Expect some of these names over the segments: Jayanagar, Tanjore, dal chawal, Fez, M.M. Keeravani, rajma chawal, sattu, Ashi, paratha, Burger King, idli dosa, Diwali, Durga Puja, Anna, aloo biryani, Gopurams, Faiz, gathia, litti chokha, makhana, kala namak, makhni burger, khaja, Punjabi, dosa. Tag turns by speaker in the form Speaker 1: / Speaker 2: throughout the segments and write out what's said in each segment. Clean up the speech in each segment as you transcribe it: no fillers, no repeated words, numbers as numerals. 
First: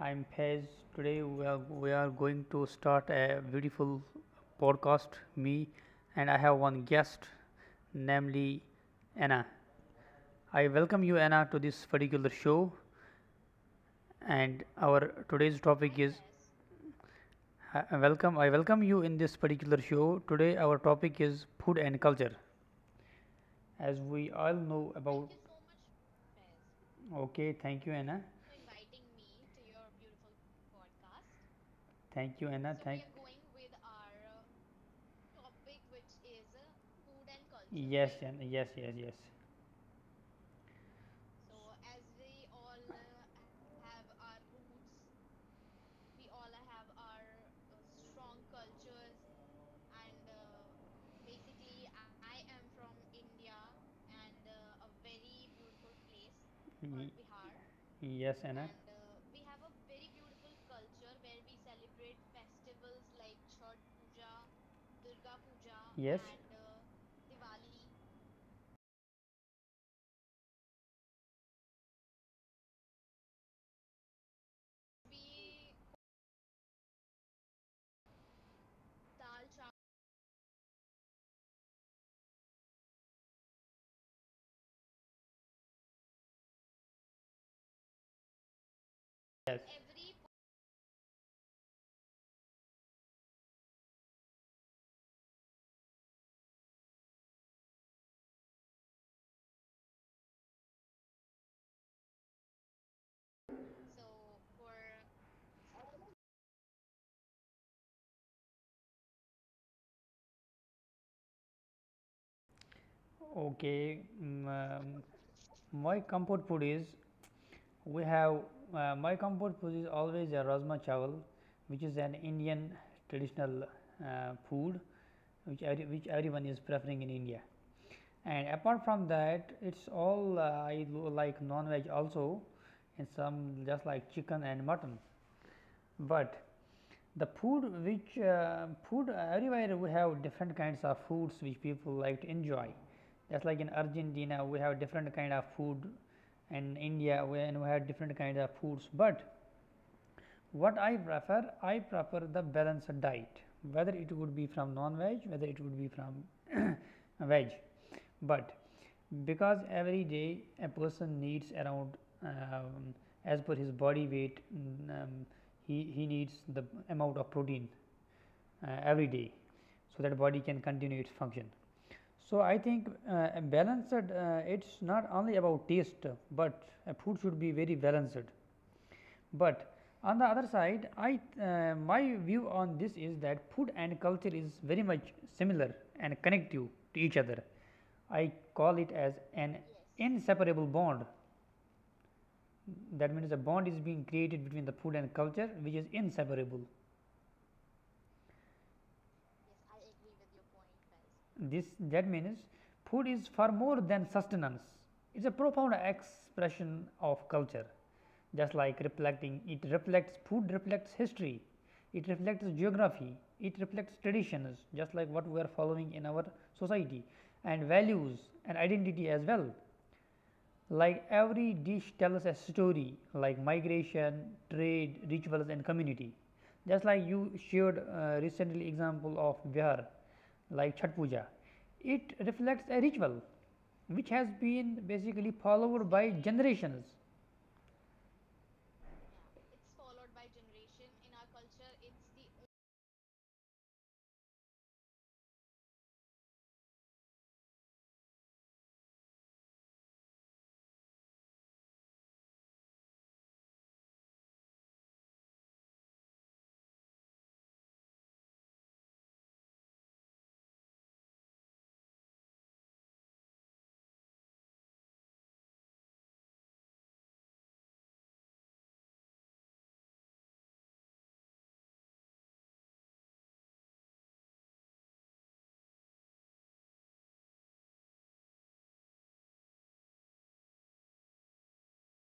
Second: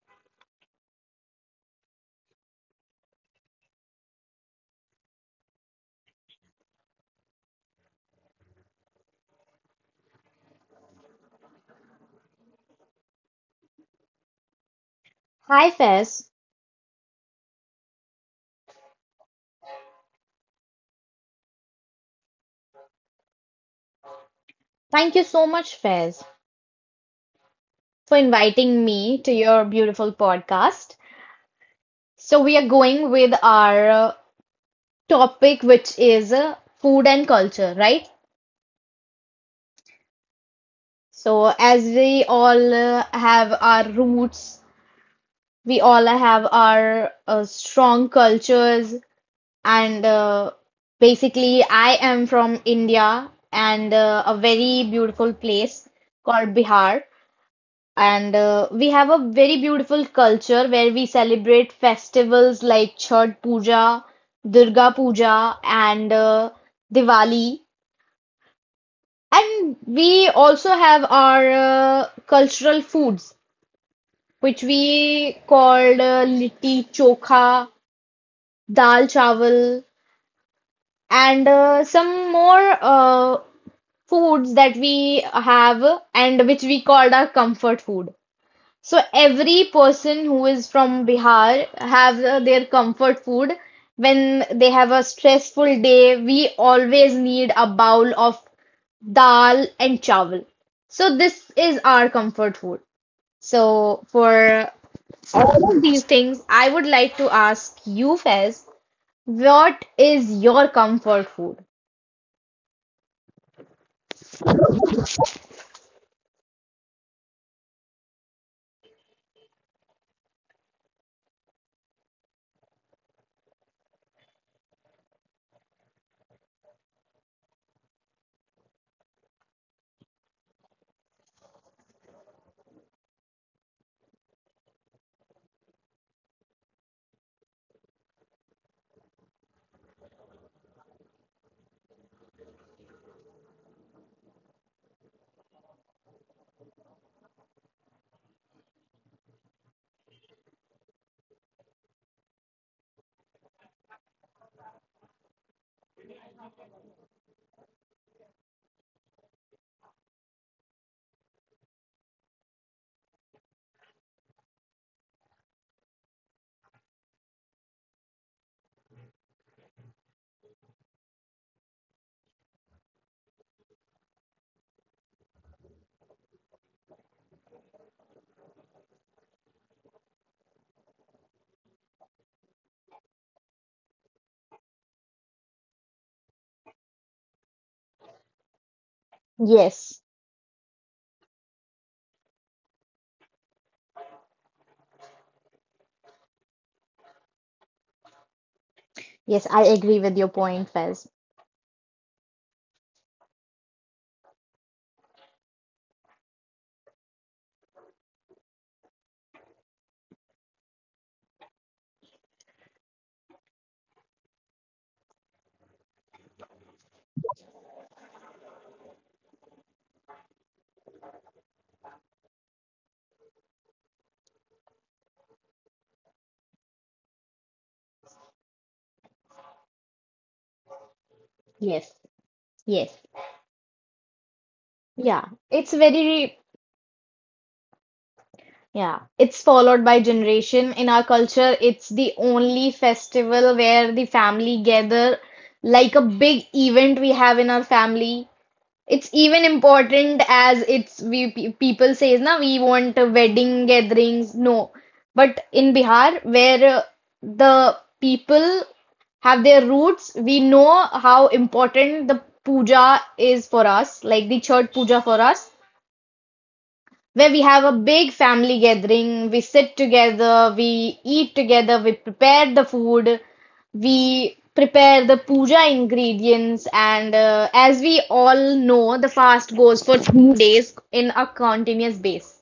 Speaker 1: I'm Fez. Today we are going to start a beautiful podcast, me, and I have one guest, namely Anna. I welcome you, Anna, to this particular show, and our today's
Speaker 2: Hi,
Speaker 1: topic is
Speaker 2: Fez.
Speaker 1: I welcome you in this particular show. Today our topic is food and culture, as we all know
Speaker 2: Thank you
Speaker 1: about.
Speaker 2: so much, Fez,
Speaker 1: Okay, thank you,
Speaker 2: for
Speaker 1: Anna.
Speaker 2: inviting me to your beautiful podcast. So,
Speaker 1: Thank you,
Speaker 2: we are
Speaker 1: Anna. Thank.
Speaker 2: going with our topic, which is food and culture, right?
Speaker 1: Yes, Anna. Yes, yes, yes.
Speaker 2: So, as we all have our roots, we all have our strong cultures, and basically, I am from India and a very beautiful place called
Speaker 1: Ye-
Speaker 2: Bihar.
Speaker 1: yes,
Speaker 2: And
Speaker 1: Anna.
Speaker 2: uh, we have a very beautiful culture where we celebrate festivals like Chhath Puja, Durga Puja, and
Speaker 1: Yes.
Speaker 2: Diwali. And we also have our cultural foods, which we called litti chokha, dal chawal, and some more foods that we have and which we called our comfort food. So every
Speaker 1: Yes.
Speaker 2: person who is from Bihar have their comfort food. When they have a stressful day, we always need a bowl of dal and chawal. So this is our comfort food. So for all of these things, I would like to ask you, Fez, what is your comfort food?
Speaker 1: Okay, my comfort food is we have my comfort food is always a rajma chawal, which is an Indian traditional food which everyone is preferring in India. And apart from that, it's all I like non veg also, and some just like chicken and mutton. But the food which food everywhere, we have different kinds of foods which people like to enjoy. Just like in Argentina, we have different kind of food, and India, we have different kinds of foods. But what I prefer, I prefer the balanced diet, whether it would be from non veg, whether it would be from veg. But because every day a person needs around, um, as per his body weight, he needs the amount of protein every day, so that body can continue its function. So I think a balanced, it's not only about taste, but a food should be very balanced. But on the other side, I my view on this is that food and culture is very much similar and connective to each other. I call it as an
Speaker 2: Yes,
Speaker 1: inseparable bond. That means a bond is being created between the food and culture which is inseparable.
Speaker 2: yes, I agree with your point, Fez.
Speaker 1: This, that means, food is far more than sustenance. It's a profound expression of culture. Just like reflecting, it reflects food reflects history, it reflects geography, it reflects traditions, just like what we are following in our society, and values and identity as well. Like every dish tells a story, like migration, trade, rituals, and community. Just like you shared recently example of Bihar, like Chhat Puja,
Speaker 2: Yes,
Speaker 1: it
Speaker 2: yes.
Speaker 1: reflects a ritual which has been
Speaker 2: Yeah,
Speaker 1: basically
Speaker 2: it's
Speaker 1: followed
Speaker 2: very
Speaker 1: by generations.
Speaker 2: Yeah, it's followed by generation. In our culture, it's the only festival where the family gather, like a big event we have in our family. It's even important as it's we people says na we want a wedding gatherings. No, but in Bihar, where the people have their roots, we know how important the puja is for us, like the church puja for us, where we have a big family gathering. We sit together, we eat together, we prepare the food, we prepare the puja ingredients, and as we all know, the fast goes for 2 days in a continuous base.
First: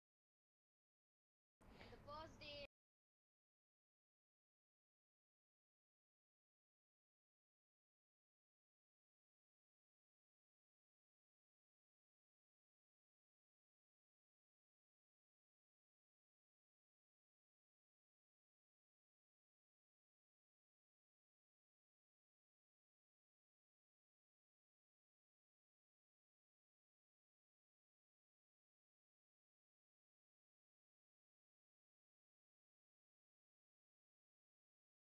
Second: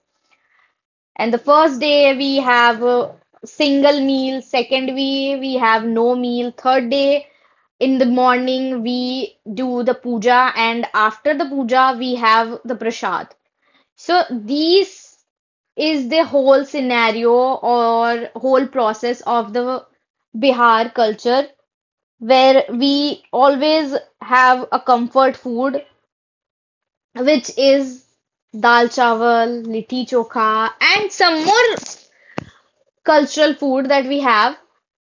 Speaker 2: And the first day we have a single meal, second day we have no meal, third day in the morning we do the puja, and after the puja we have the prasad. So these is the whole scenario or whole process of the Bihar culture where we always have a comfort food which is dal chawal, litti chokha, and some more cultural food that we have.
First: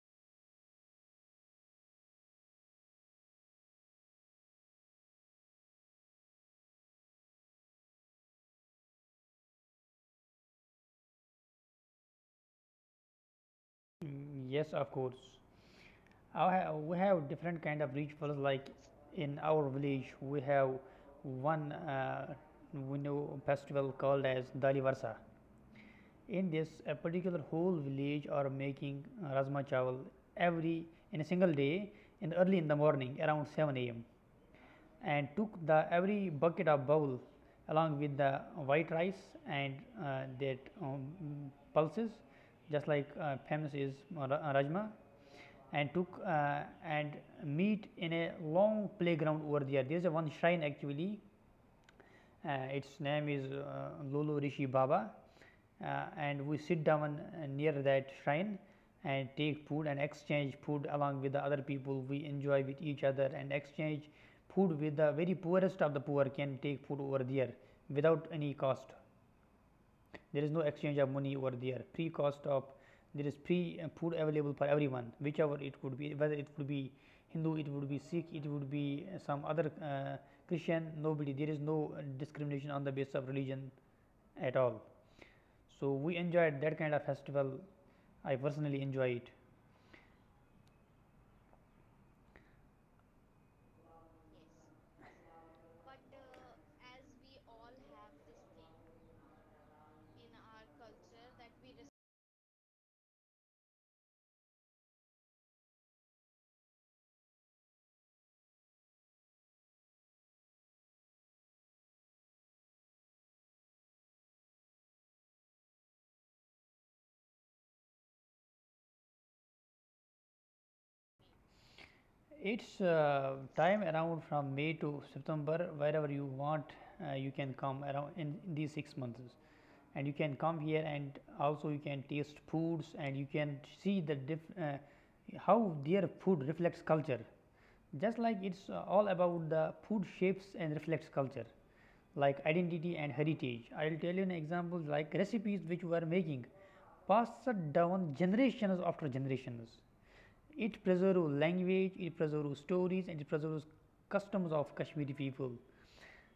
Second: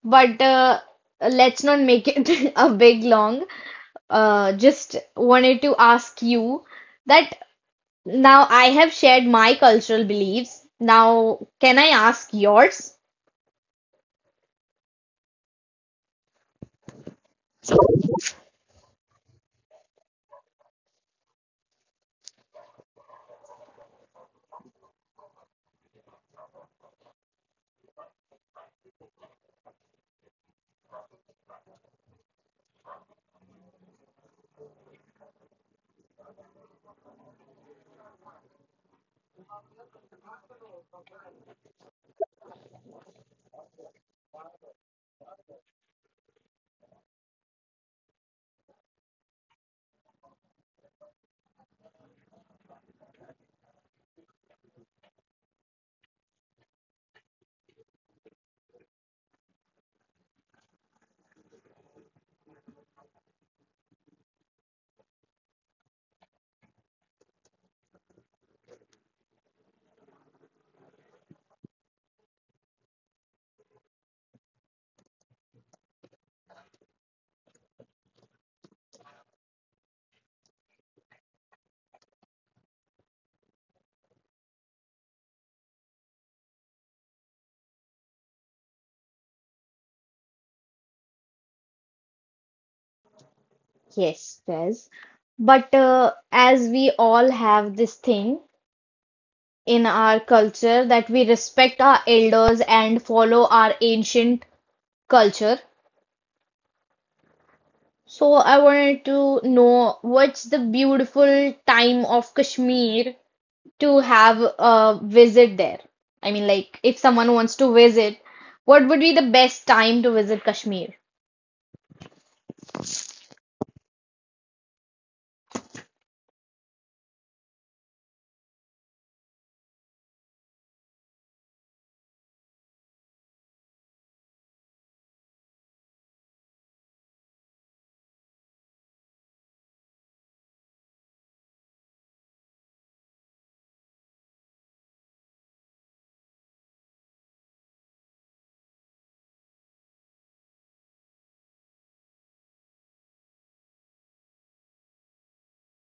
Speaker 2: But let's not make it a big long. Just wanted to ask you that now I have shared my cultural beliefs, now can I ask yours?
Speaker 1: Yes, of course. We have different
Speaker 2: So
Speaker 1: kind of rituals. Like in our village, we have one we know festival called as Dali Varsa. In this, a particular whole village are making rajma chawal every in a single day, in early in the morning around 7 a.m., and took the every bucket of bowl along with the white rice and that pulses, just like famous is rajma, and took and meet in a long playground. Over there, there is a one shrine actually. Its name is lolo rishi baba. And we sit down near that shrine and take food and exchange food along with the other people. We enjoy with each other and exchange food with the very poorest of the poor. Can take food over there without any cost. There is no exchange of money over there. Free cost of, there is free food available for everyone, whichever it could be, whether it could be Hindu, it would be Sikh, it would be some other Christian. Nobody, there is no discrimination on the basis of religion at all. So we enjoyed that kind of festival. I personally enjoy it.
Speaker 2: Yes, Faiz. But as we all have this thing in our culture that we respect our elders and follow our ancient culture. So I wanted to know what's the beautiful time of Kashmir to have a visit there? I mean, like if someone wants to visit, what would be the best time to visit Kashmir?
Speaker 1: It's time around from May to September. Wherever you want, you can come around in these 6 months. And you can come here, and also you can taste foods, and you can see the how their food reflects culture. Just like it's all about the food shapes and reflects culture, like identity and heritage. I'll tell you an example, like recipes which we are making, passed down generations after generations. It preserves language, it preserves stories, and it preserves customs of Kashmiri people.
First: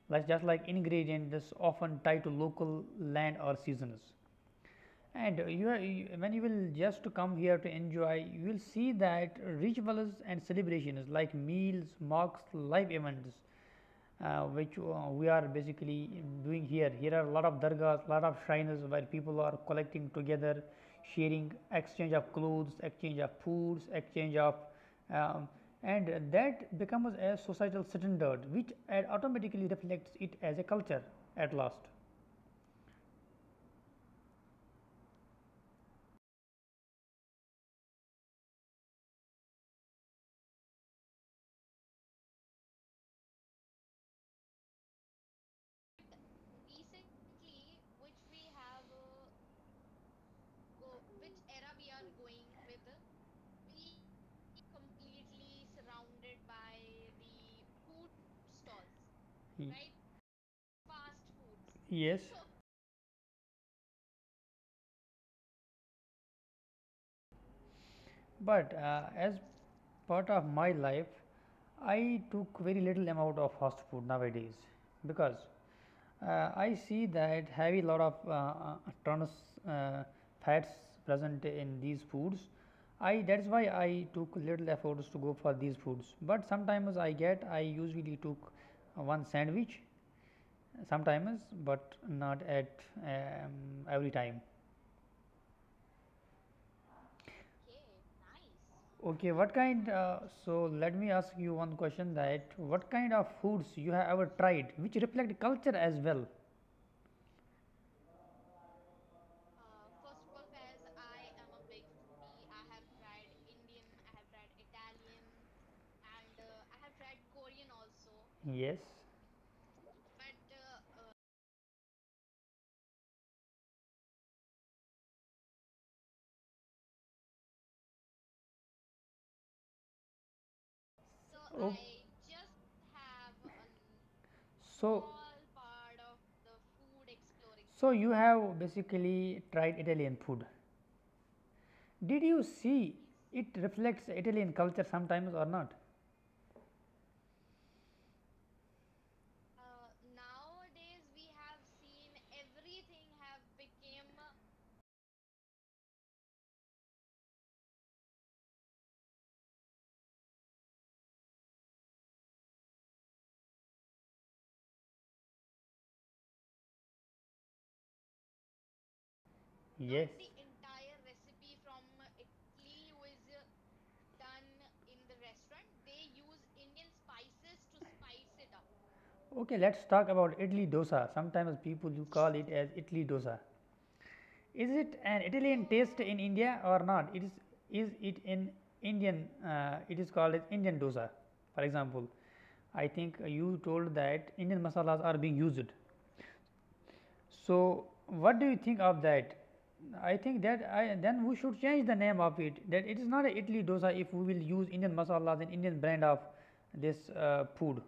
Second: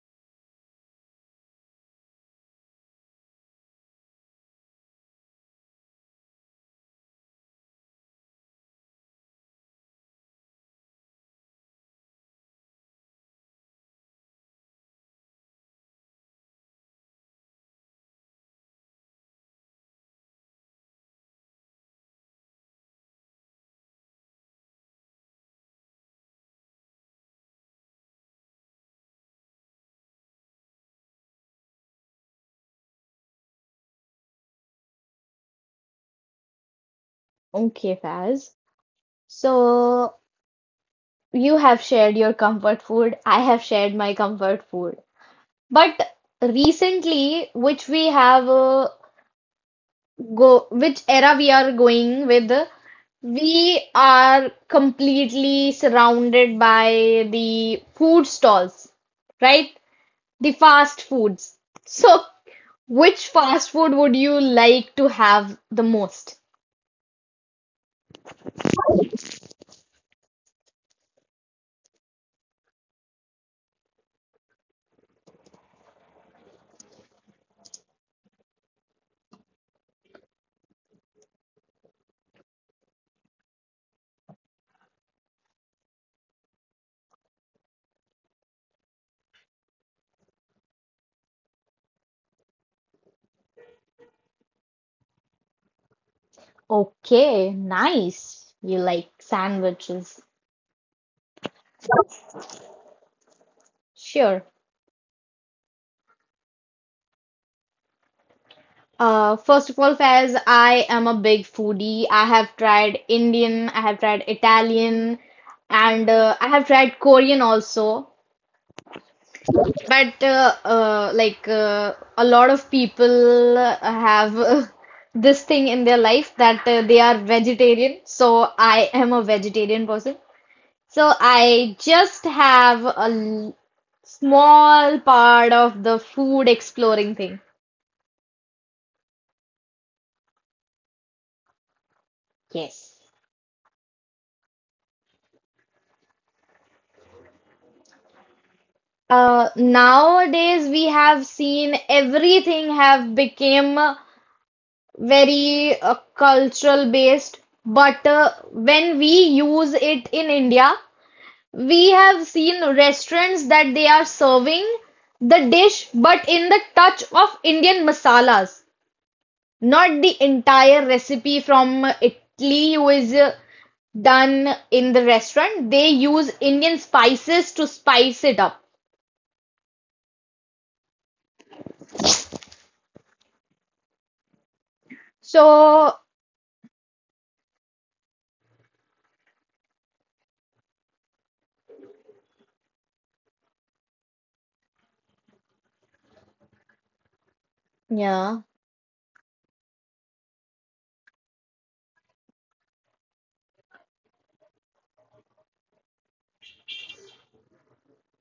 Speaker 1: Like, just like ingredients that's often tied to local land or seasons. And you, when you will just come here to enjoy, you will see that rituals and celebrations like meals, mocks, live events which we are basically doing here. Here are a lot of dargahs, lot of shrines where people are collecting together, sharing exchange of clothes, exchange of foods, exchange of um, and that becomes a societal standard which automatically reflects it as a culture at last.
Speaker 2: Okay, Faz. So you have shared your comfort food. I have shared my comfort food. But recently, which era we are going with, we are completely surrounded by the food stalls,
Speaker 1: Right?
Speaker 2: right? The fast foods.
Speaker 1: Yes,
Speaker 2: So, which fast food would you like to have the most?
Speaker 1: but as part of my life, I took very little amount of fast food nowadays because I see that heavy lot of trans uh, fats present in these foods. I, that's why I took little efforts to go for these foods. But sometimes I get, I usually took one sandwich sometimes, but not at um, every time.
Speaker 2: Okay, nice. You like
Speaker 1: Okay, what kind?
Speaker 2: sandwiches.
Speaker 1: So let me ask you one question: that what kind of foods you have ever
Speaker 2: Sure.
Speaker 1: tried, which reflect culture as well?
Speaker 2: First of all, Faiz, I am a big foodie. I have tried Indian, I have tried Italian, and I have tried Korean also.
Speaker 1: Yes.
Speaker 2: But like a lot of people have this thing in their life that they are vegetarian. So I am a vegetarian person. So I
Speaker 1: Oh.
Speaker 2: just have a small
Speaker 1: So,
Speaker 2: part of the food exploring thing.
Speaker 1: so you plan, have basically tried Italian food. Did you see,
Speaker 2: Yes.
Speaker 1: yes, it reflects Italian culture sometimes or not? Not
Speaker 2: Nowadays, we have seen everything have become very cultural based. But when we use it in india, we have seen restaurants that they are serving the dish, but in the touch of Indian masalas, not the
Speaker 1: yes.
Speaker 2: entire recipe from italy, who is done in the restaurant. They use Indian spices to spice it up.
Speaker 1: Okay, let's talk about idli dosa. Sometimes people you call it as idli dosa. Is it an Italian
Speaker 2: So
Speaker 1: taste in India or not? It is it an Indian? It is called as Indian dosa. For example, I think you told that Indian masalas are being used. So
Speaker 2: yeah.
Speaker 1: what do you think of that? I think that I, then we should change the name of it. That it is not a Italy dosa if we will use Indian masalas and Indian brand of this food.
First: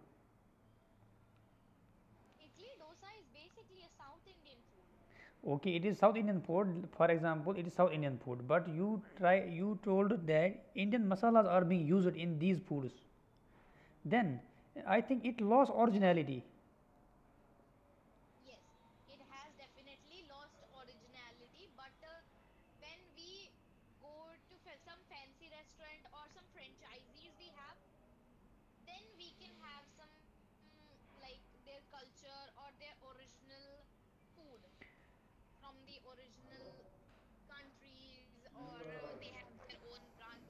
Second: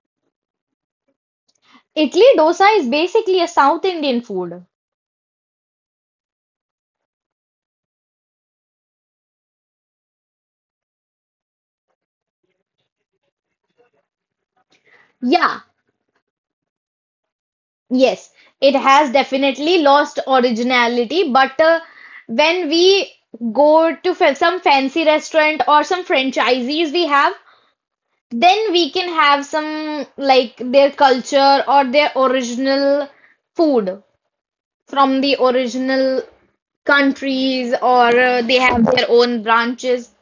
Speaker 2: Idli dosa is basically a South Indian food.
Speaker 1: Okay, it is South Indian food. For example, it is South Indian food. But you try, you told that Indian masalas are being used in these foods. Then I think it
Speaker 2: Yeah,
Speaker 1: lost originality.
Speaker 2: yes, it has definitely lost originality, but when we go to some fancy restaurant or some franchisees we have, then we can have some like their culture or their original food from the original countries, or they have their own branches.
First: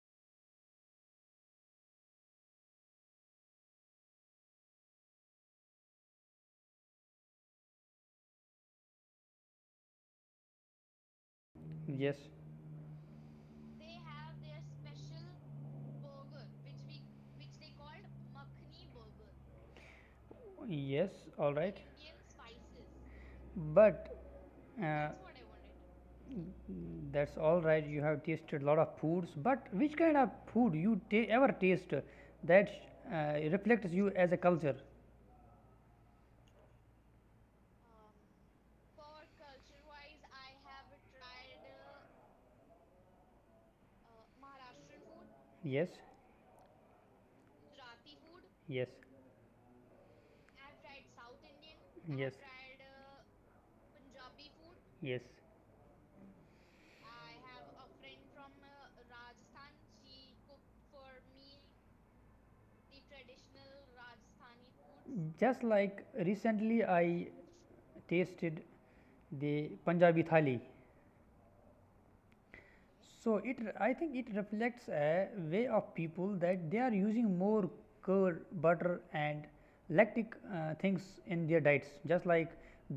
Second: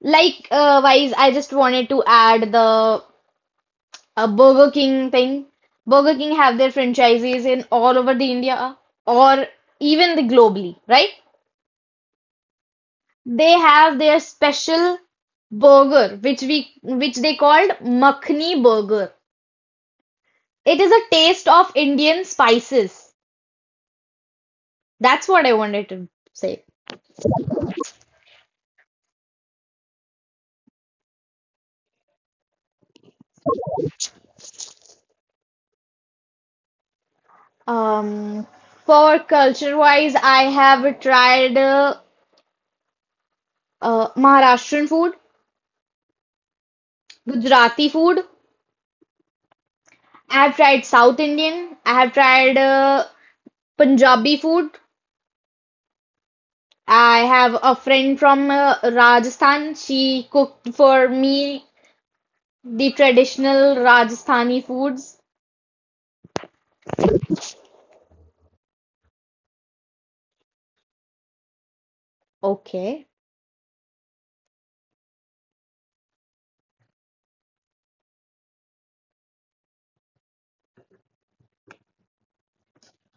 Speaker 2: Like, wise, I just wanted to add the a Burger King thing. Burger King have their franchises in all over the India, or even the globally, right?
Speaker 1: Yes,
Speaker 2: They have their special burger which they called makhni burger.
Speaker 1: yes,
Speaker 2: It is
Speaker 1: all
Speaker 2: a
Speaker 1: right.
Speaker 2: taste of Indian spices.
Speaker 1: But uh,
Speaker 2: That's what I wanted to say.
Speaker 1: that's all right. You have tasted a lot of foods. But which kind of food you ever taste that reflects you as a culture?
Speaker 2: Um, for culture wise, I have tried Maharashtrian food,
Speaker 1: Yes,
Speaker 2: Gujarati food.
Speaker 1: yes,
Speaker 2: I have tried South Indian. I have
Speaker 1: yes.
Speaker 2: tried Punjabi food.
Speaker 1: Yes.
Speaker 2: I have a friend from Rajasthan. She cooked for me the traditional Rajasthani foods.
Speaker 1: Just like recently I tasted the Punjabi thali.
Speaker 2: Okay.
Speaker 1: So it, I think it reflects a way of people that they are using more curd, butter and lactic things in their diets, just like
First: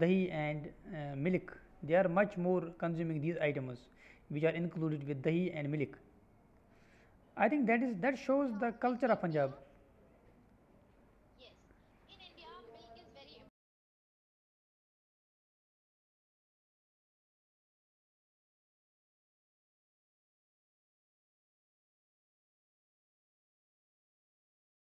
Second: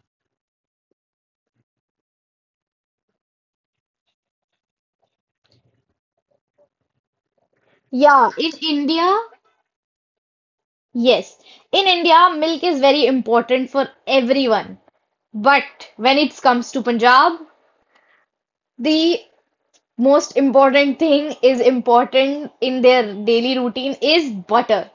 Speaker 1: dahi and milk. They are much more consuming these items which are included with dahi and milk. I think that is, that
Speaker 2: Yeah, in
Speaker 1: shows the culture
Speaker 2: India,
Speaker 1: of Punjab.
Speaker 2: yes. In India, milk is very important for everyone. But when it comes to Punjab, the most important thing is important in their daily routine is butter.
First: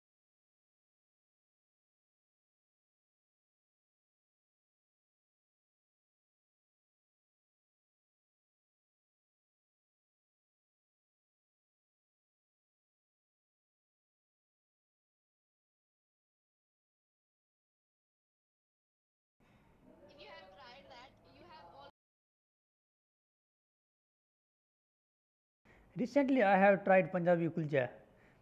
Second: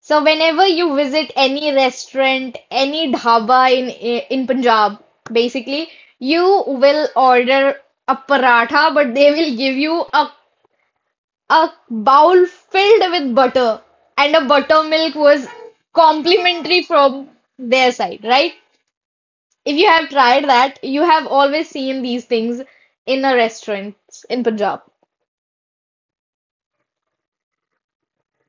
Speaker 2: So whenever you visit any restaurant, any dhaba in Punjab, basically, you will order a paratha, but they will give you a a bowl filled with butter, and a buttermilk was complimentary from their side, right? If you have tried that, you have always seen these things in a restaurant in Punjab.
Speaker 1: Recently, I have tried Punjabi kulcha,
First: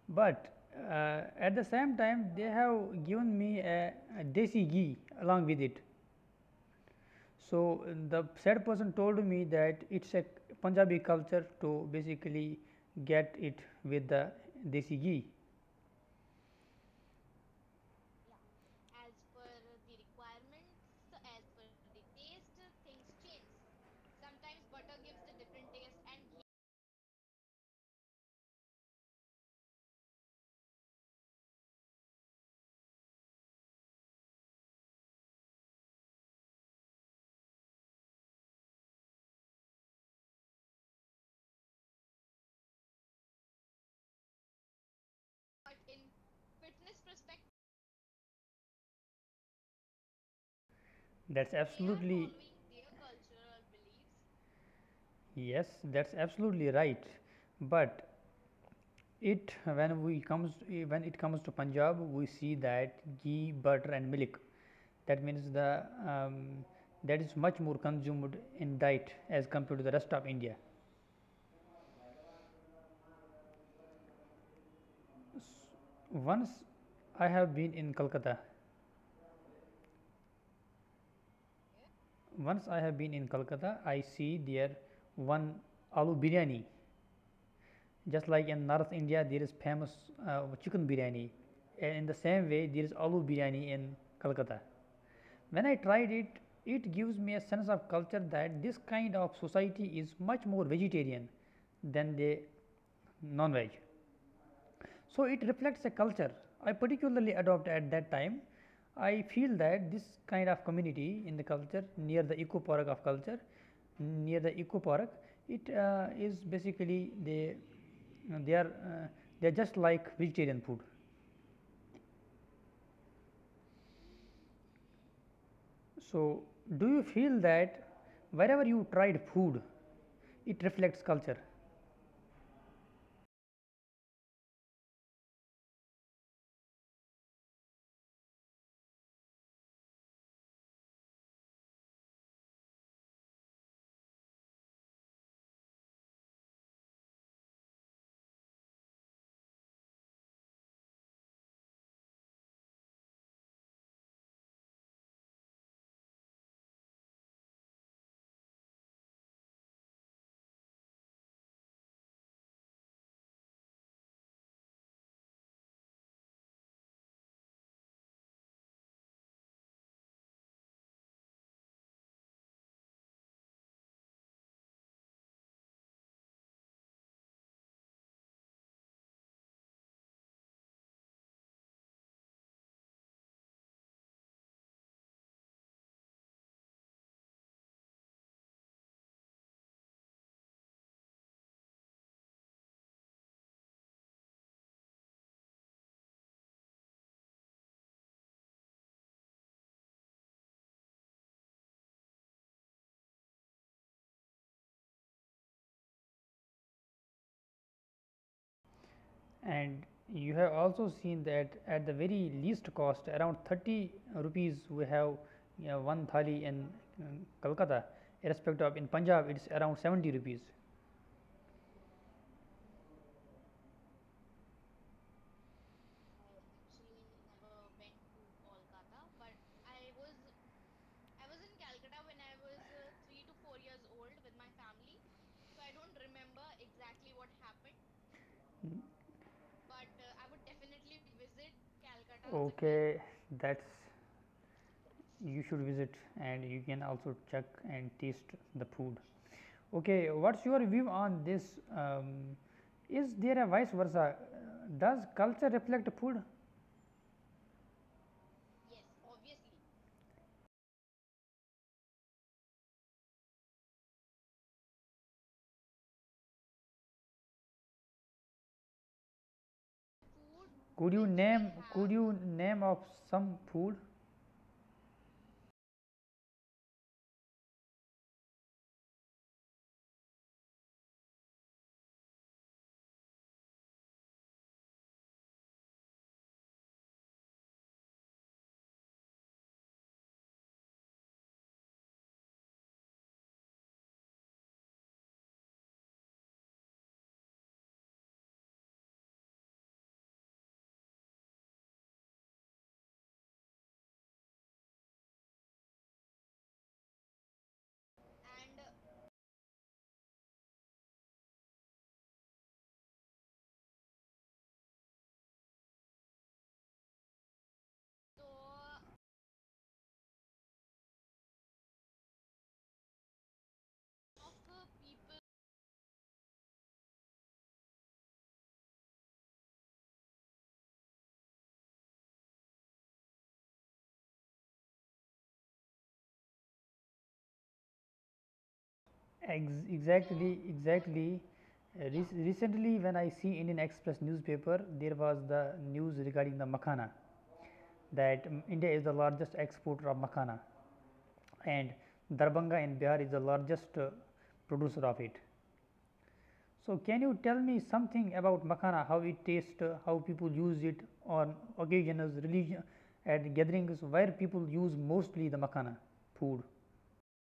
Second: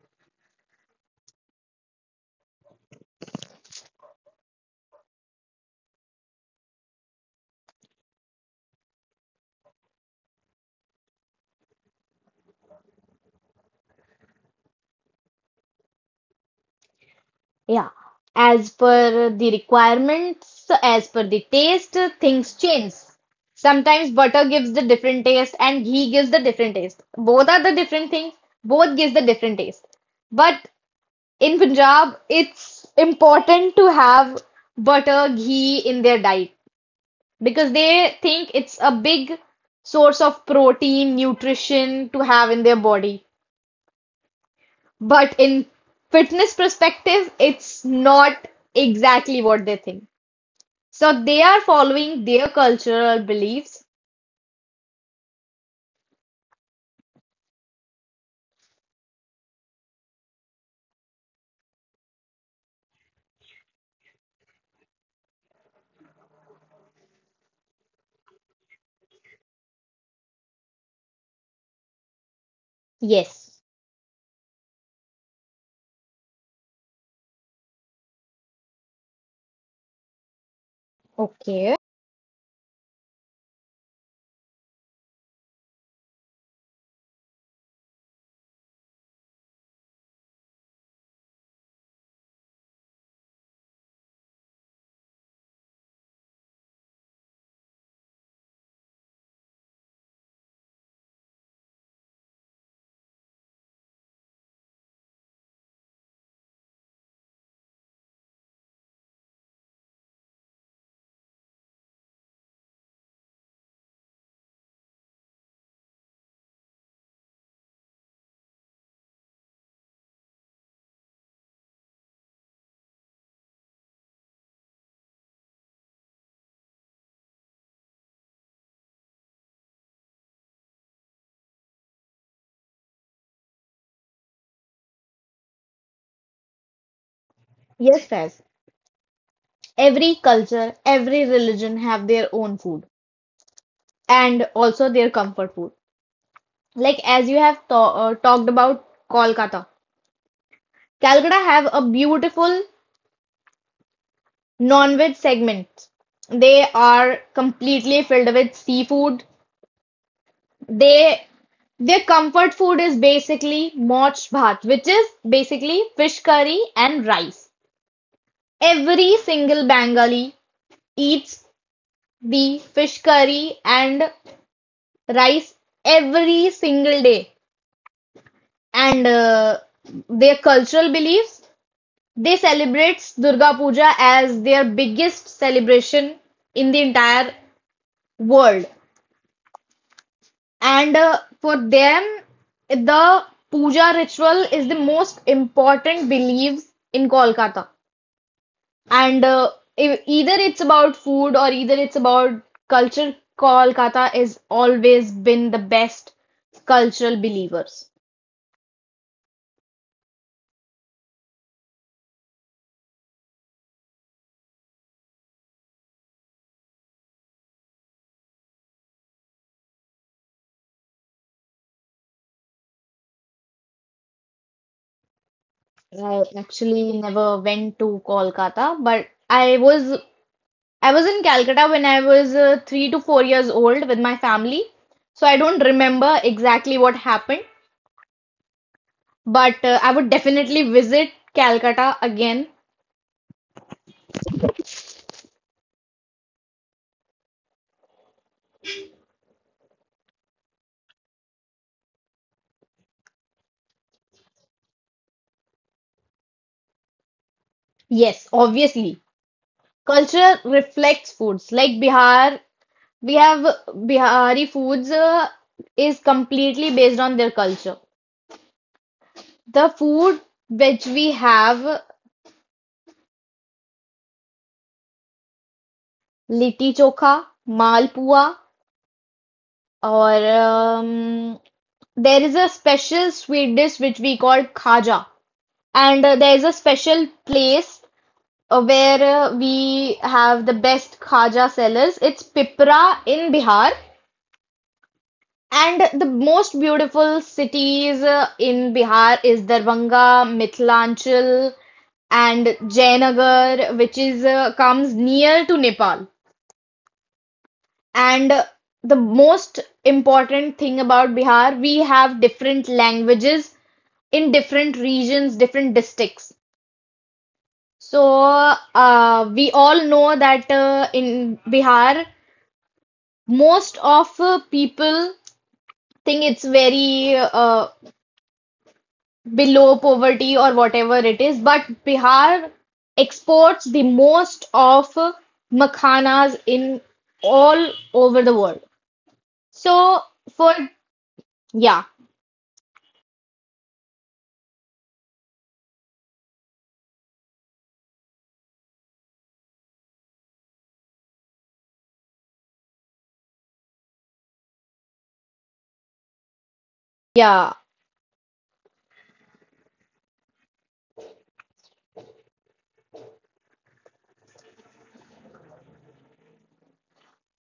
Speaker 1: but at the same time, they have given me a desi ghee along with it. So, the said person told me that it's a Punjabi culture to basically get it with the desi ghee.
Speaker 2: Yeah, as per the requirements, as per the taste, things change. Sometimes butter gives the different taste and ghee gives the different taste. Both are the different things, both gives the different taste. But in Punjab, it's important to have butter, ghee in their diet because they think it's a big source of protein, nutrition to have in their body. But in fitness perspective, it's not exactly what they think. So they
Speaker 1: That's
Speaker 2: are following
Speaker 1: absolutely,
Speaker 2: their cultural beliefs.
Speaker 1: yes, that's absolutely right. But it, when it comes to Punjab, we see that ghee, butter, and milk. That means the, that is much more consumed in diet as compared to the rest of India.
Speaker 2: Yes.
Speaker 1: Once I have been in Calcutta.
Speaker 2: Okay.
Speaker 1: Once I have been in Calcutta, I see there one aloo biryani. Just like in North India, there is famous chicken biryani, and in the same way, there is aloo biryani in Calcutta. When I tried it, it gives me a sense of culture that this kind of society is much more vegetarian than the non-veg. So, it reflects a culture I particularly adopt at that time. I feel that this kind of community in the culture near the eco park of culture, near the eco park, it is basically they are they are just like vegetarian food. So, do you feel that wherever you tried food, it reflects culture?
Speaker 2: Yes, Faz. Every culture, every religion have their own food and also their comfort food. Like as you have talked about kolkata Calcutta have a beautiful non-veg segment. They are completely filled with seafood, They Their comfort food is basically moch bhat, which is basically fish curry and rice. Every single Bengali eats the fish curry and rice every single day. And their cultural beliefs, they celebrate Durga Puja as their biggest celebration in the entire world. And for them, the puja ritual is the most important beliefs in Kolkata. And either it's about food or either it's about culture, Kolkata has always been the best cultural believers.
Speaker 1: And you have also seen that at the very least cost around 30 rupees we have, you know, one thali in Calcutta, irrespective of in Punjab it is around 70 rupees.
Speaker 2: I actually never went to Kolkata, but I was in Calcutta when I was 3 to 4 years old with my family, so I don't remember exactly what happened. But I would definitely visit Calcutta again.
Speaker 1: Okay, that's, you should visit, and you can also check and taste the food. Okay, what's your view on this? Um, is there a vice versa? Does culture reflect food?
Speaker 2: Yes, obviously. Culture reflects foods. Like Bihar, we have Bihari foods is completely based on their culture. The food which we have,
Speaker 1: Could you name of some food?
Speaker 2: litti chokha, malpua, or there is a special sweet dish which we call khaja. And there is a special place where we have the best khaja sellers. It's Pipra in Bihar. And the most beautiful cities in Bihar is Darbhanga, Mithilanchal, and Jayanagar, which is comes near to Nepal. And the most important thing about Bihar, we have different languages in different regions, different districts. So we all know that in Bihar, most of people think it's very below poverty or whatever it is, but Bihar exports the most of makhanas in all over the world.
Speaker 1: Ex-
Speaker 2: So
Speaker 1: exactly,
Speaker 2: for
Speaker 1: exactly.
Speaker 2: Yeah,
Speaker 1: Recently, when I see Indian Express newspaper, there was the news regarding the makhana, that India is the largest exporter of makhana, and Darbhanga in Bihar is the largest producer of it. So, can you tell
Speaker 2: yeah.
Speaker 1: me something about makhana? How it tastes, how people use it on occasions, religion, at gatherings, where people use mostly the makhana food.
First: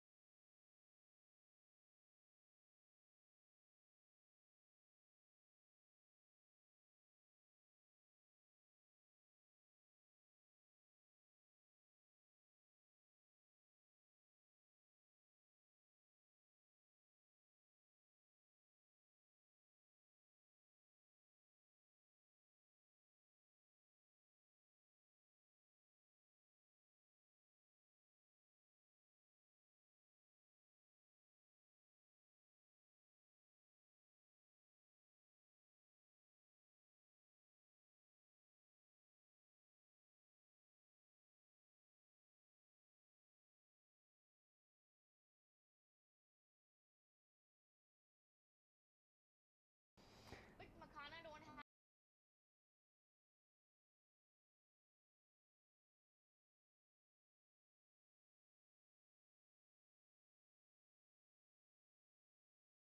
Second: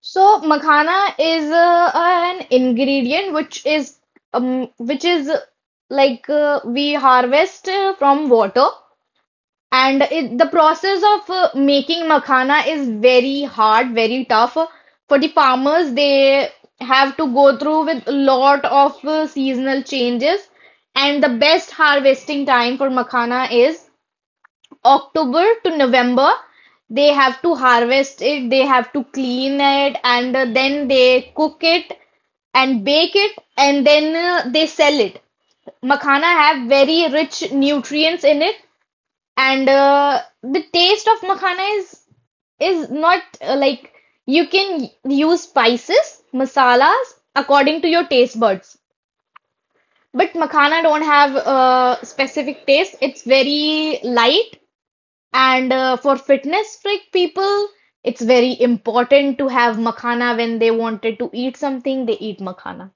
Speaker 2: So makhana is an ingredient which is like, we harvest from water. And the process of making makhana is very hard, very tough. For the farmers, they have to go through with a lot of seasonal changes. And the best harvesting time for makhana is October to November. They have to harvest it, they have to clean it, and then they cook it and bake it, and then they sell it. Makhana have very rich nutrients in it, and the taste of makhana is not like, you can use spices masalas according to your taste buds, but makhana don't have a specific taste. It's very light, and for fitness freak people, it's very important to have makhana. When they wanted to eat something, they eat makhana.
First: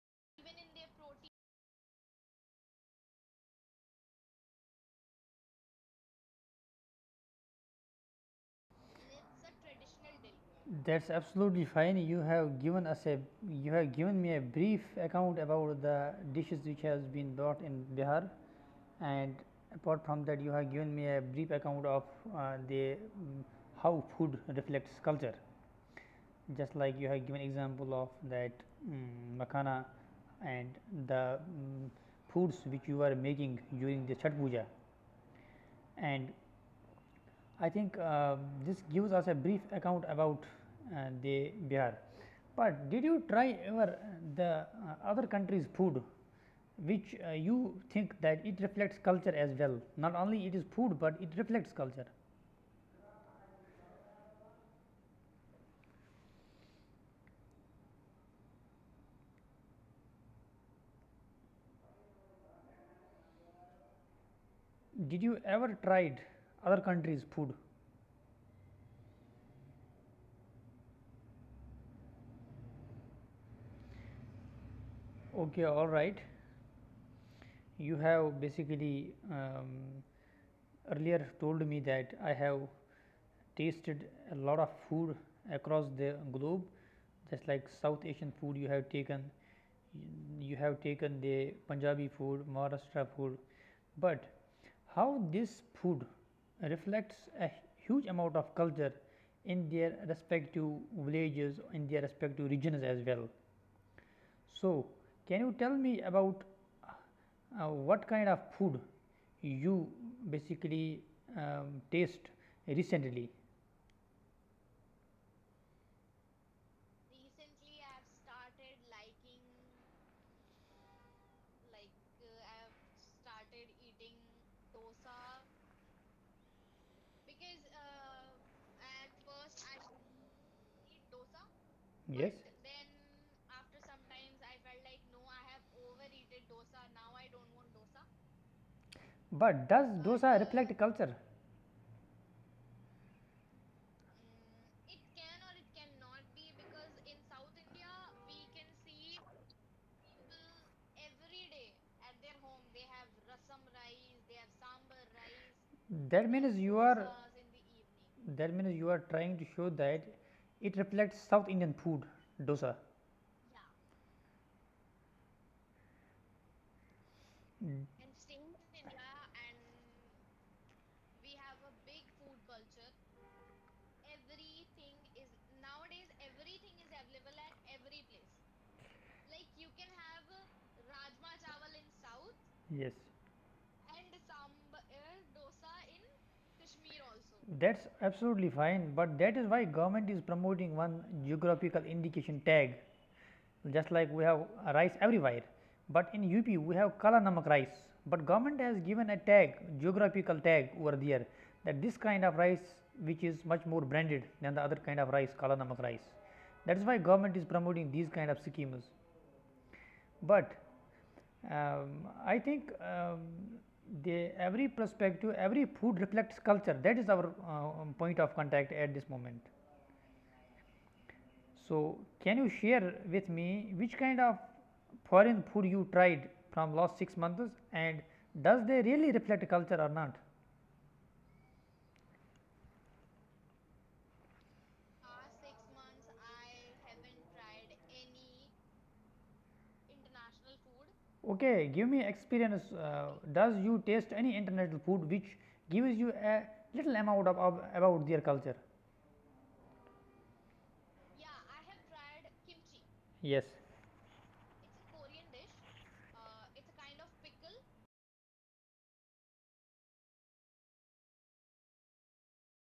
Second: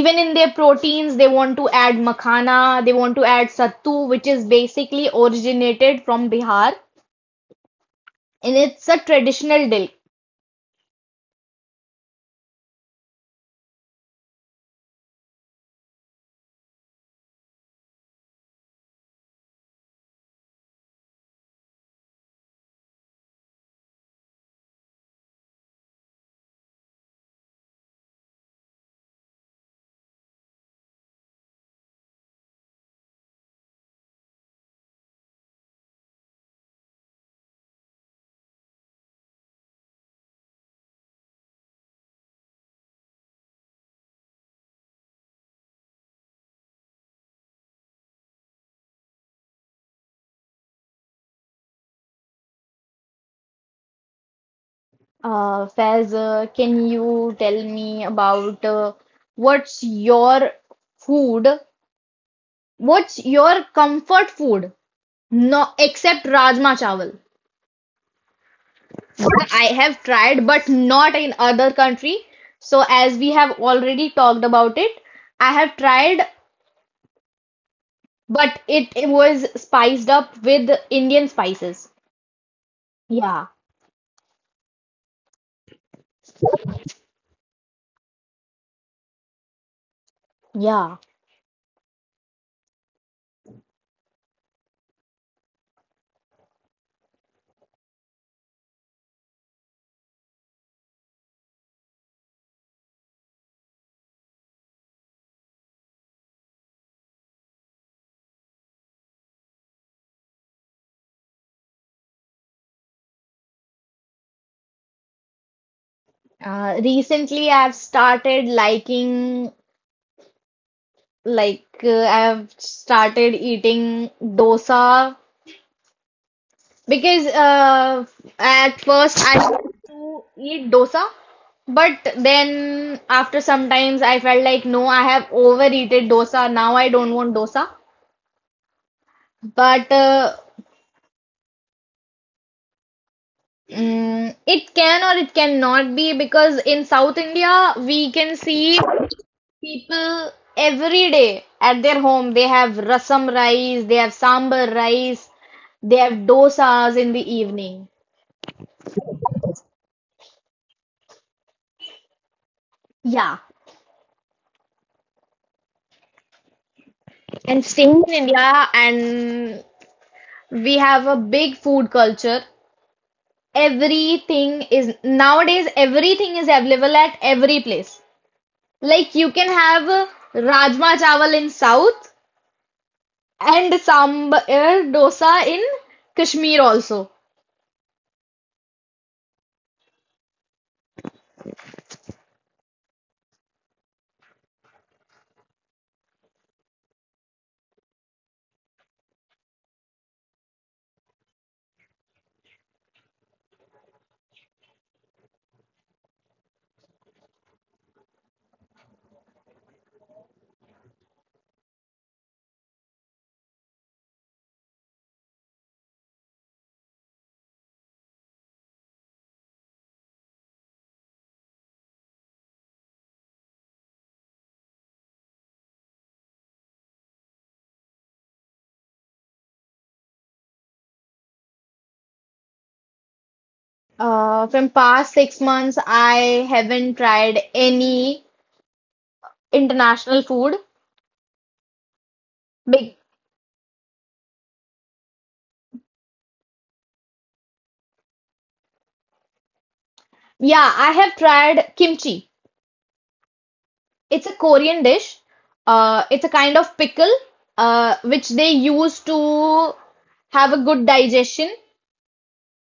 Speaker 2: Even in their proteins, they want to add makhana. They want to add sattu, which is basically originated from Bihar. And it's a traditional dill.
Speaker 1: That's absolutely fine. You have given us a, you have given me a brief account about the dishes which has been brought in Bihar, and apart from that, you have given me a brief account of uh, the mm, how food reflects culture. Just like you have given example of that makhana and the foods which you are making during the Chhat Puja, and I think this gives us a brief account about the Bihar. But did you try ever the other country's food, which you think that it reflects culture as well? Not only it is food, but it reflects culture.
Speaker 2: Faiz, can you tell me about what's your food? What's your comfort food?
Speaker 1: Did you ever
Speaker 2: No,
Speaker 1: tried
Speaker 2: except
Speaker 1: other
Speaker 2: rajma
Speaker 1: countries'
Speaker 2: chawal.
Speaker 1: food?
Speaker 2: That I have tried, but not in other country. So as we have already talked about it, I
Speaker 1: Okay, all
Speaker 2: have
Speaker 1: right.
Speaker 2: tried,
Speaker 1: You have
Speaker 2: but it
Speaker 1: basically
Speaker 2: was spiced up with
Speaker 1: earlier
Speaker 2: Indian
Speaker 1: told me
Speaker 2: spices.
Speaker 1: that I have
Speaker 2: Yeah.
Speaker 1: tasted a lot of food across the globe, just like South Asian food you have taken
Speaker 2: Yeah.
Speaker 1: the Punjabi food, Maharashtra food, but how this food reflects a huge amount of culture in their respective villages, in their respective regions as well. So, can you tell me about what kind of food you basically taste recently?
Speaker 2: Recently, I've started liking like, I've started eating dosa because at first I used to eat dosa, but
Speaker 1: Yes,
Speaker 2: then after some times I felt like no,
Speaker 1: sometimes.
Speaker 2: I have overeaten dosa. Now I don't want dosa.
Speaker 1: But does
Speaker 2: But
Speaker 1: dosa
Speaker 2: uh,
Speaker 1: reflect culture?
Speaker 2: mm, it can or it cannot be because in South India we can see people every day at their home, they have rasam rice, they have sambar rice, they have
Speaker 1: That means you
Speaker 2: dosas in
Speaker 1: are
Speaker 2: the evening.
Speaker 1: that means you are trying to show that it reflects South Indian food, dosa.
Speaker 2: Yeah. And
Speaker 1: Mm.
Speaker 2: staying in India, and we have a big food culture. Everything is Nowadays, everything is available at every place. Like you can have rajma chawal in South,
Speaker 1: Yes.
Speaker 2: and sambar dosa in Kashmir also.
Speaker 1: That's absolutely fine, but that is why government is promoting one geographical indication tag. Just like we have rice everywhere, but in UP we have kala namak rice. But government has given a tag, geographical tag over there, that this kind of rice, which is much more branded than the other kind of rice, kala namak rice. That is why government is promoting these kind of schemes. But I think the every perspective, every food reflects culture. That is our point of contact at this moment. So, can you share with me which kind of foreign food you tried from last 6 months, and does they really reflect culture or not?
Speaker 2: From past 6 months, I haven't tried any international food.
Speaker 1: Okay, give me experience.
Speaker 2: Big,
Speaker 1: Does you taste any international food which gives you a little amount of about their culture?
Speaker 2: yeah, I have tried kimchi.
Speaker 1: Yes.
Speaker 2: It's a Korean dish. It's a kind of pickle, which they use to have a good digestion.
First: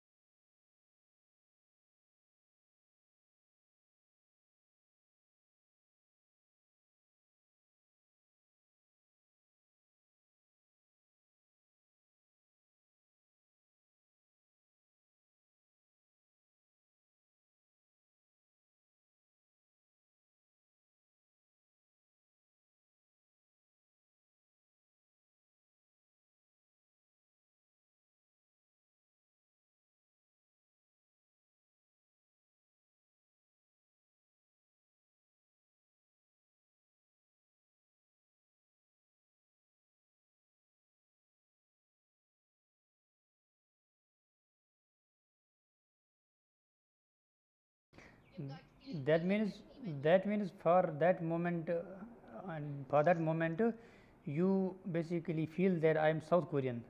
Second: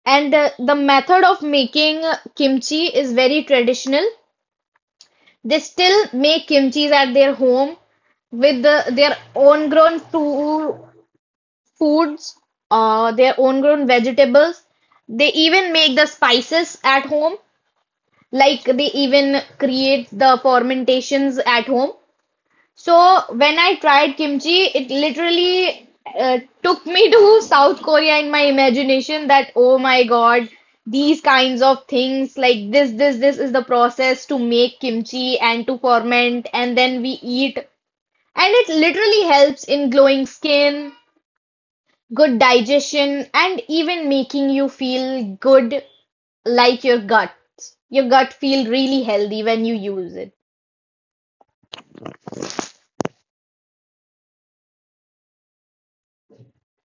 Speaker 2: And the method of making kimchi is very traditional. They still make kimchis at their home with their own grown fruit foods, their own grown vegetables. They even make the spices at home, like they even create the fermentations at home. So when I tried kimchi, it literally took me to South Korea in my imagination that oh my God, these kinds of things like this is the process to make kimchi and to ferment, and then we eat. And it literally helps in glowing skin, good digestion, and even making you feel good, like your gut. Your gut feel really
Speaker 1: that
Speaker 2: healthy
Speaker 1: means
Speaker 2: when you use
Speaker 1: that
Speaker 2: it.
Speaker 1: means for that moment you basically feel that I am South Korean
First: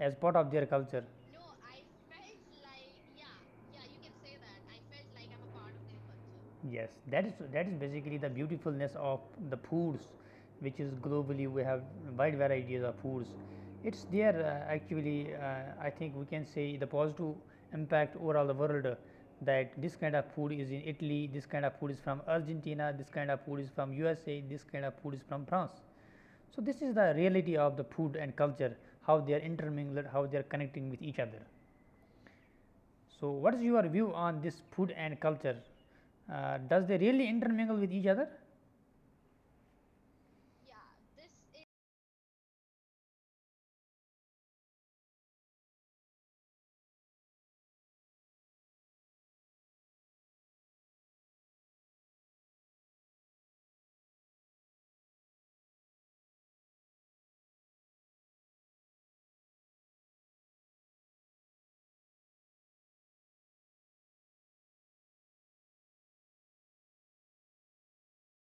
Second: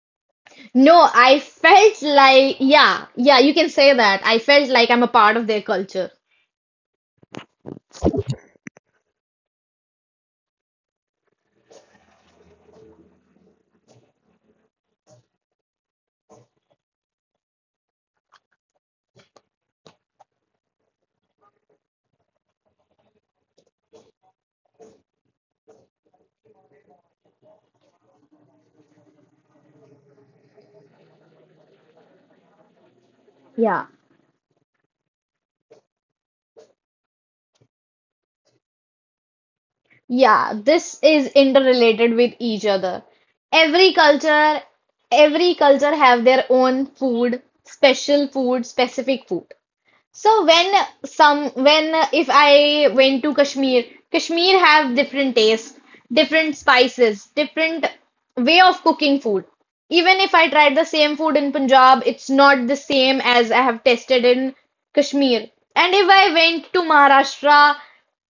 Speaker 1: as part of their culture.
Speaker 2: No, I felt like, yeah, yeah, you can say that. I felt like I'm a part of their culture.
Speaker 1: Yes, that is basically the beautifulness of the foods, which is globally we have wide varieties of foods. It's there actually. I think we can say the positive impact overall the world, that this kind of food is in Italy, this kind of food is from Argentina, this kind of food is from USA, this kind of food is from France. So this is the reality of the food and culture, how they are intermingled, how they are connecting with each other. So, what is
Speaker 2: Yeah,
Speaker 1: your view on this food and culture? Does they really intermingle with each other?
Speaker 2: yeah, this is interrelated with each other. Every culture, every culture have their own food, special food, specific food. So when if I went to Kashmir, Kashmir have different tastes, different spices, different way of cooking food. Even if I tried the same food in Punjab, it's not the same as I have tasted in Kashmir. And if I went to Maharashtra,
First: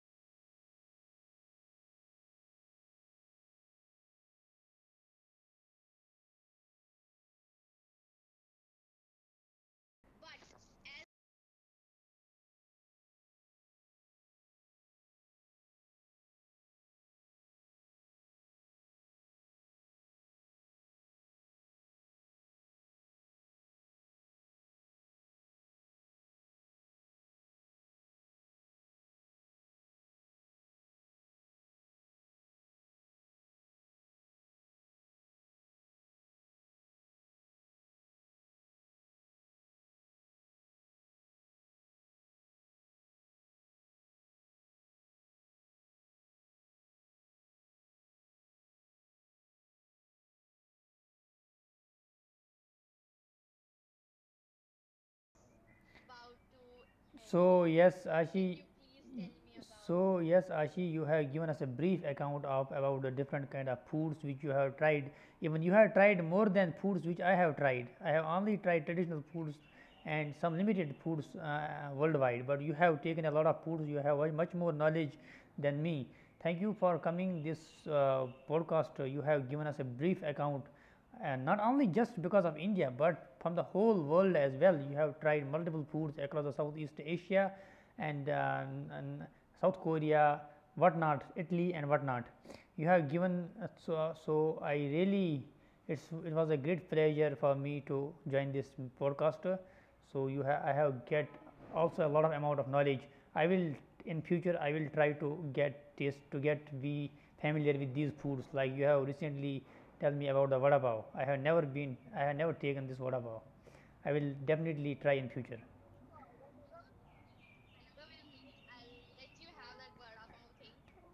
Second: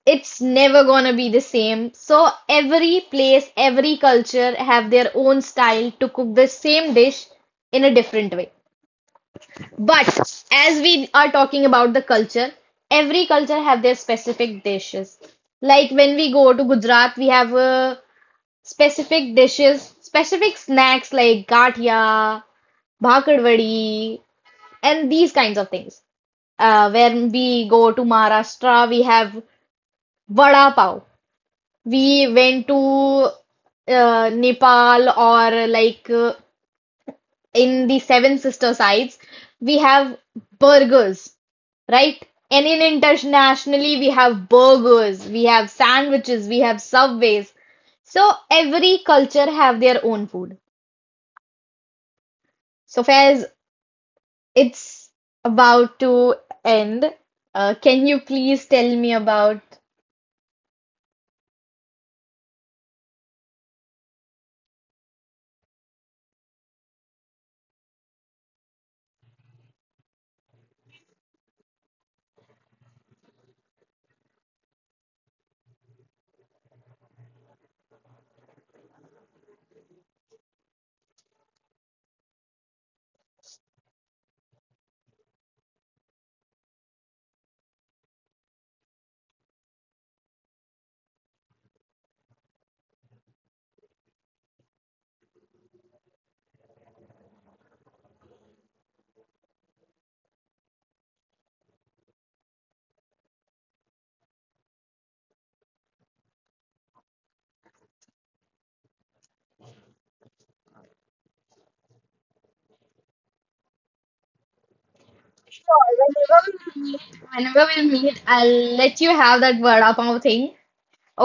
Speaker 2: it's never gonna be the same. So every place, every culture have their own style to cook the same dish in a different way. But as we are talking about the culture, every culture have their specific dishes. Like when we go to Gujarat, we have specific dishes, specific snacks like gathia, bhakarwadi, and these kinds of things. When we go to Maharashtra, we have vada pav. We went to Nepal, or like in the Seven Sister sites, we have burgers, right? And in internationally, we have burgers, we have sandwiches, we have subways. So every culture have their own food. So Faiz, it's about to end.
Speaker 1: So,
Speaker 2: Can
Speaker 1: yes,
Speaker 2: you please
Speaker 1: Ashi.
Speaker 2: tell me about?
Speaker 1: You have given us a brief account of about the different kind of foods which you have tried. Even you have tried more than foods which I have tried. I have only tried traditional foods and some limited foods, worldwide. But you have taken a lot of foods. You have much more knowledge than me. Thank you for coming this podcast. You have given us a brief account, and not only just because of India, but from the whole world as well. You have tried multiple foods across the Southeast Asia and, and South Korea, whatnot, Italy, and whatnot. You have given so I really, it was a great pleasure for me to join this podcast. So you have I have get also a lot of amount of knowledge. I will in future I will try to get this to get be familiar with these foods. Like you have recently tell me about the vada pav. I have never taken this vada pav. I will definitely try in
Speaker 2: Sure,
Speaker 1: future.
Speaker 2: we meet, whenever we meet, I'll let you have that vada pav thing.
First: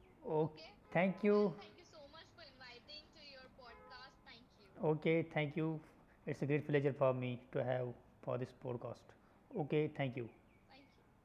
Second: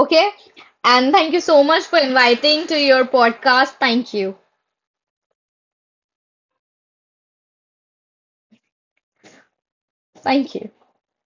Speaker 2: Okay?
Speaker 1: Okay,
Speaker 2: And
Speaker 1: thank
Speaker 2: thank you
Speaker 1: you.
Speaker 2: so much for inviting to your podcast. Thank you.
Speaker 1: Okay, thank you. It's a great pleasure for me to have for this podcast. Okay, thank you.
Speaker 2: Thank you.